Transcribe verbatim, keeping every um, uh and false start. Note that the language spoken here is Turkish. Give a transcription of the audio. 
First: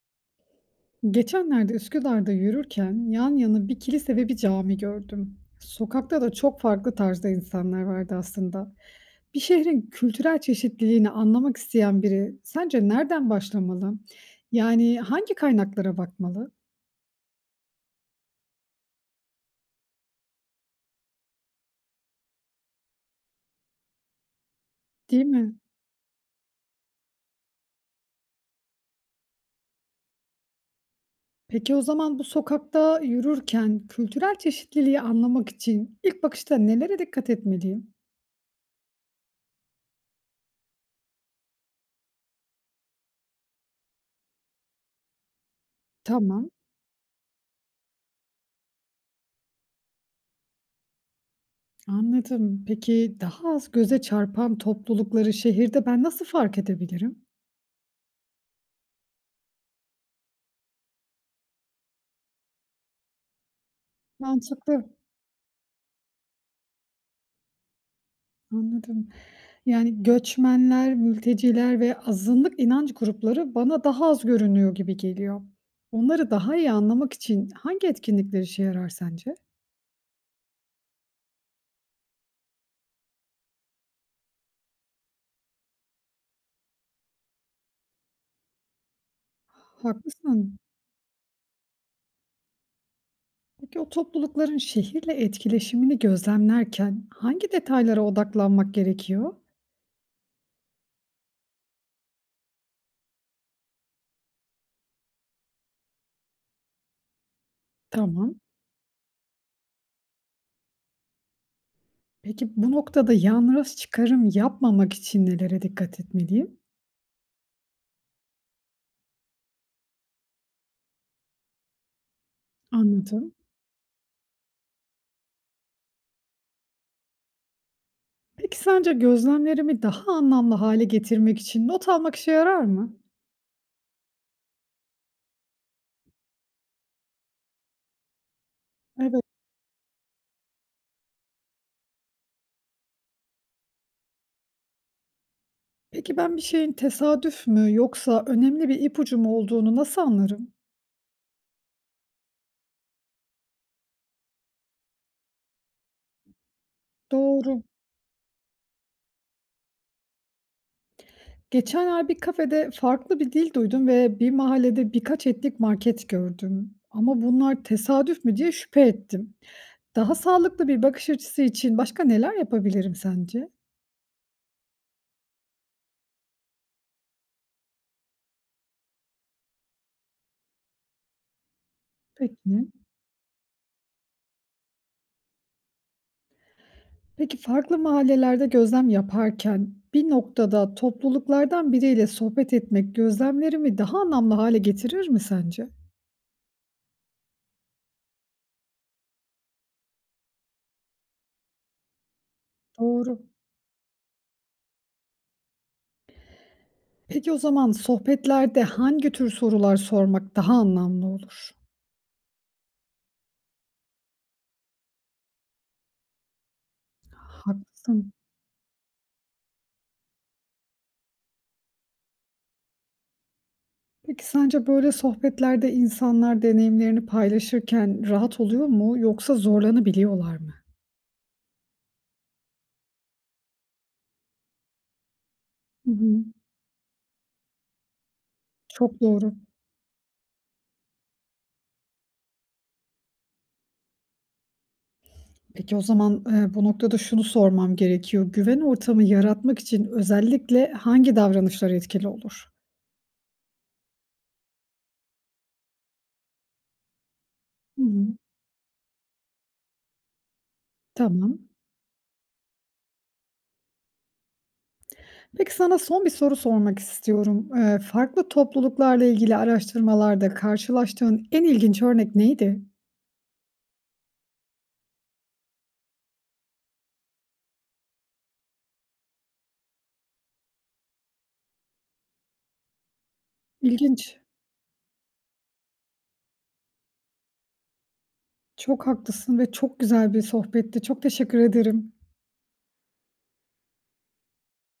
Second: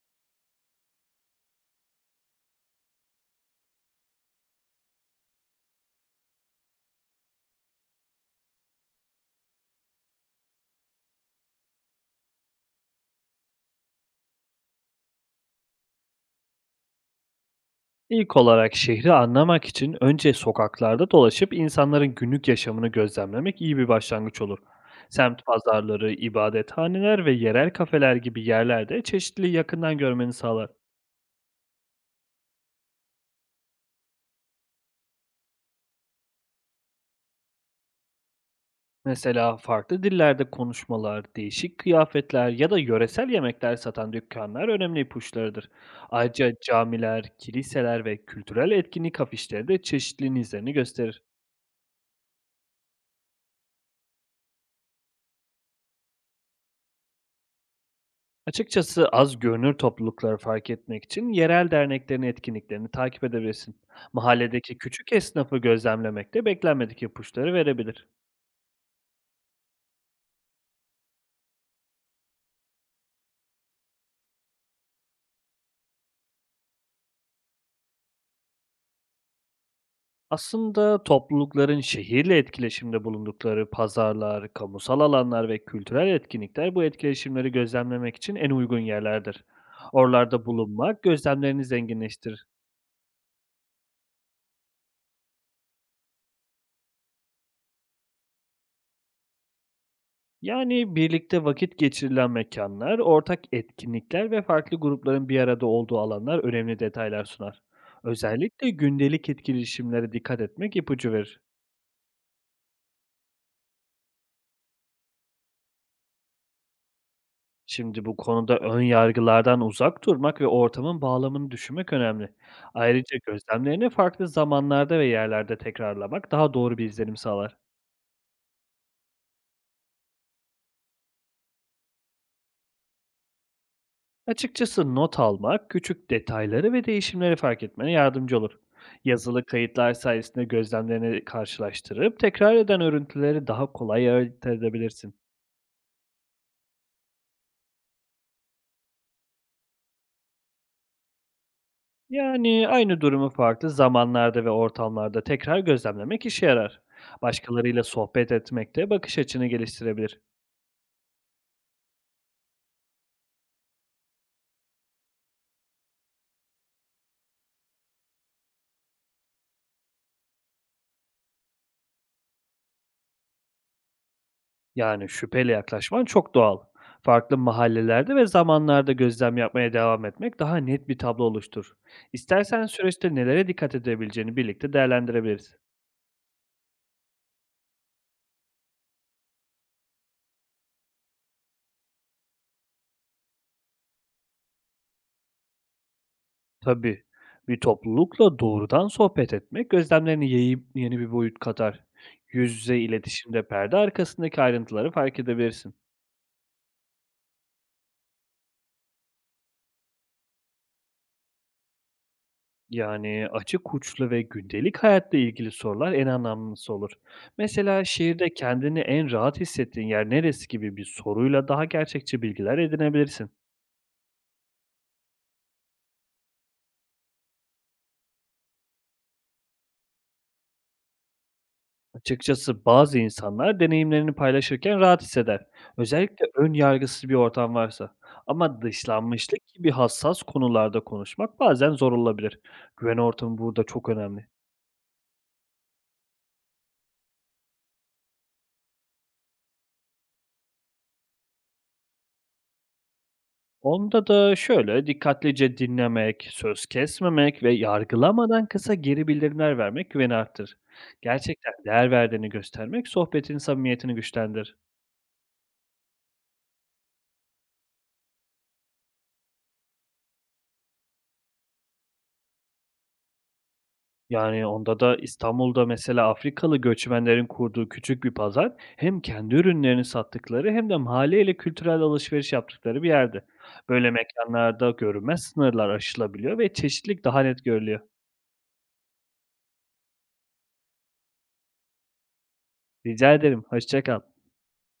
Geçenlerde Üsküdar'da yürürken yan yana bir kilise ve bir cami gördüm. Sokakta da çok farklı tarzda insanlar vardı aslında. Bir şehrin kültürel çeşitliliğini anlamak isteyen biri sence nereden başlamalı? Yani hangi kaynaklara bakmalı, İlk olarak şehri anlamak için önce sokaklarda dolaşıp insanların günlük yaşamını gözlemlemek iyi bir başlangıç olur. değil Semt mi? pazarları, ibadethaneler ve yerel kafeler gibi yerlerde çeşitliliği yakından görmeni sağlar. Peki o zaman bu sokakta yürürken kültürel çeşitliliği anlamak için ilk bakışta nelere dikkat etmeliyim? Mesela farklı dillerde konuşmalar, değişik kıyafetler ya da yöresel yemekler satan dükkanlar önemli ipuçlarıdır. Tamam, Ayrıca camiler, kiliseler ve kültürel etkinlik afişleri de çeşitliliğin izlerini gösterir. anladım. Peki daha az göze çarpan toplulukları şehirde ben nasıl fark edebilirim? Açıkçası az görünür toplulukları fark etmek için yerel derneklerin etkinliklerini takip edebilirsin. Mahalledeki Mantıklı, küçük esnafı gözlemlemek de beklenmedik ipuçları verebilir. anladım. Yani göçmenler, mülteciler ve azınlık inanç grupları bana daha az görünüyor gibi geliyor. Onları daha iyi anlamak için hangi etkinlikler işe yarar sence? Aslında toplulukların şehirle etkileşimde bulundukları pazarlar, kamusal alanlar ve kültürel etkinlikler bu etkileşimleri gözlemlemek için en uygun yerlerdir. Oralarda Haklısın. bulunmak gözlemlerini zenginleştirir. Peki o toplulukların şehirle etkileşimini gözlemlerken hangi detaylara odaklanmak gerekiyor? Yani, birlikte vakit geçirilen mekanlar, ortak etkinlikler ve farklı grupların bir arada olduğu alanlar önemli detaylar sunar. Tamam. Özellikle gündelik etkileşimlere dikkat etmek ipucu verir. Peki bu noktada yanlış çıkarım yapmamak için nelere dikkat etmeliyim? Şimdi bu konuda ön yargılardan uzak durmak ve ortamın bağlamını düşünmek önemli. Ayrıca Anladım. gözlemlerini farklı zamanlarda ve yerlerde tekrarlamak daha doğru bir izlenim sağlar. Peki sence gözlemlerimi daha anlamlı hale getirmek için not almak işe yarar mı? Açıkçası not almak küçük detayları ve değişimleri fark etmene yardımcı olur. Evet. Yazılı kayıtlar sayesinde gözlemlerini karşılaştırıp tekrar eden örüntüleri daha kolay ayırt edebilirsin. Peki ben bir şeyin tesadüf mü yoksa önemli bir ipucu mu olduğunu nasıl anlarım? Yani aynı durumu farklı zamanlarda ve ortamlarda tekrar gözlemlemek işe yarar. Doğru. Başkalarıyla sohbet etmek de bakış açını geliştirebilir. Geçen ay bir kafede farklı bir dil duydum ve bir mahallede birkaç etnik market gördüm. Ama bunlar tesadüf mü diye şüphe ettim. Daha sağlıklı bir bakış açısı için başka neler yapabilirim sence? Yani şüpheyle yaklaşman çok doğal. Farklı mahallelerde ve zamanlarda gözlem yapmaya devam etmek daha net bir tablo oluşturur. İstersen Peki. süreçte nelere dikkat edebileceğini birlikte değerlendirebiliriz. Peki farklı mahallelerde gözlem yaparken bir noktada topluluklardan biriyle sohbet etmek gözlemlerimi daha anlamlı hale getirir mi sence? Tabii bir toplulukla doğrudan sohbet etmek gözlemlerini yayıp yeni bir boyut katar. Yüz yüze Doğru. iletişimde perde arkasındaki ayrıntıları fark edebilirsin. Peki o zaman sohbetlerde hangi tür sorular sormak daha anlamlı olur? Yani, açık uçlu ve gündelik hayatla ilgili sorular en anlamlısı olur. Mesela, Haklısın. "Şehirde kendini en rahat hissettiğin yer neresi?" gibi bir soruyla daha gerçekçi bilgiler edinebilirsin. Peki sence böyle sohbetlerde insanlar deneyimlerini paylaşırken rahat oluyor mu yoksa zorlanabiliyorlar mı? Açıkçası bazı insanlar deneyimlerini paylaşırken rahat hisseder. Hı hı. Özellikle ön yargısız bir ortam varsa. Ama Çok doğru. dışlanmışlık gibi hassas konularda konuşmak bazen zor olabilir. Güven ortamı burada çok önemli. Peki o zaman eee, bu noktada şunu sormam gerekiyor. Güven ortamı yaratmak için özellikle hangi davranışlar etkili olur? Onda da şöyle, dikkatlice dinlemek, söz kesmemek ve Hı hı. yargılamadan kısa geri bildirimler vermek güveni arttır. Tamam. Gerçekten değer verdiğini göstermek sohbetin samimiyetini güçlendir. Peki sana son bir soru sormak istiyorum. Eee, farklı topluluklarla ilgili araştırmalarda karşılaştığın en ilginç örnek neydi? Yani onda da İstanbul'da mesela Afrikalı göçmenlerin kurduğu küçük bir pazar hem kendi ürünlerini sattıkları hem de mahalleyle kültürel alışveriş yaptıkları bir yerdi. Böyle İlginç. mekanlarda görünmez sınırlar aşılabiliyor ve çeşitlilik daha net görülüyor. Çok haklısın ve çok güzel bir sohbetti. Çok teşekkür ederim. Rica ederim, hoşça kal.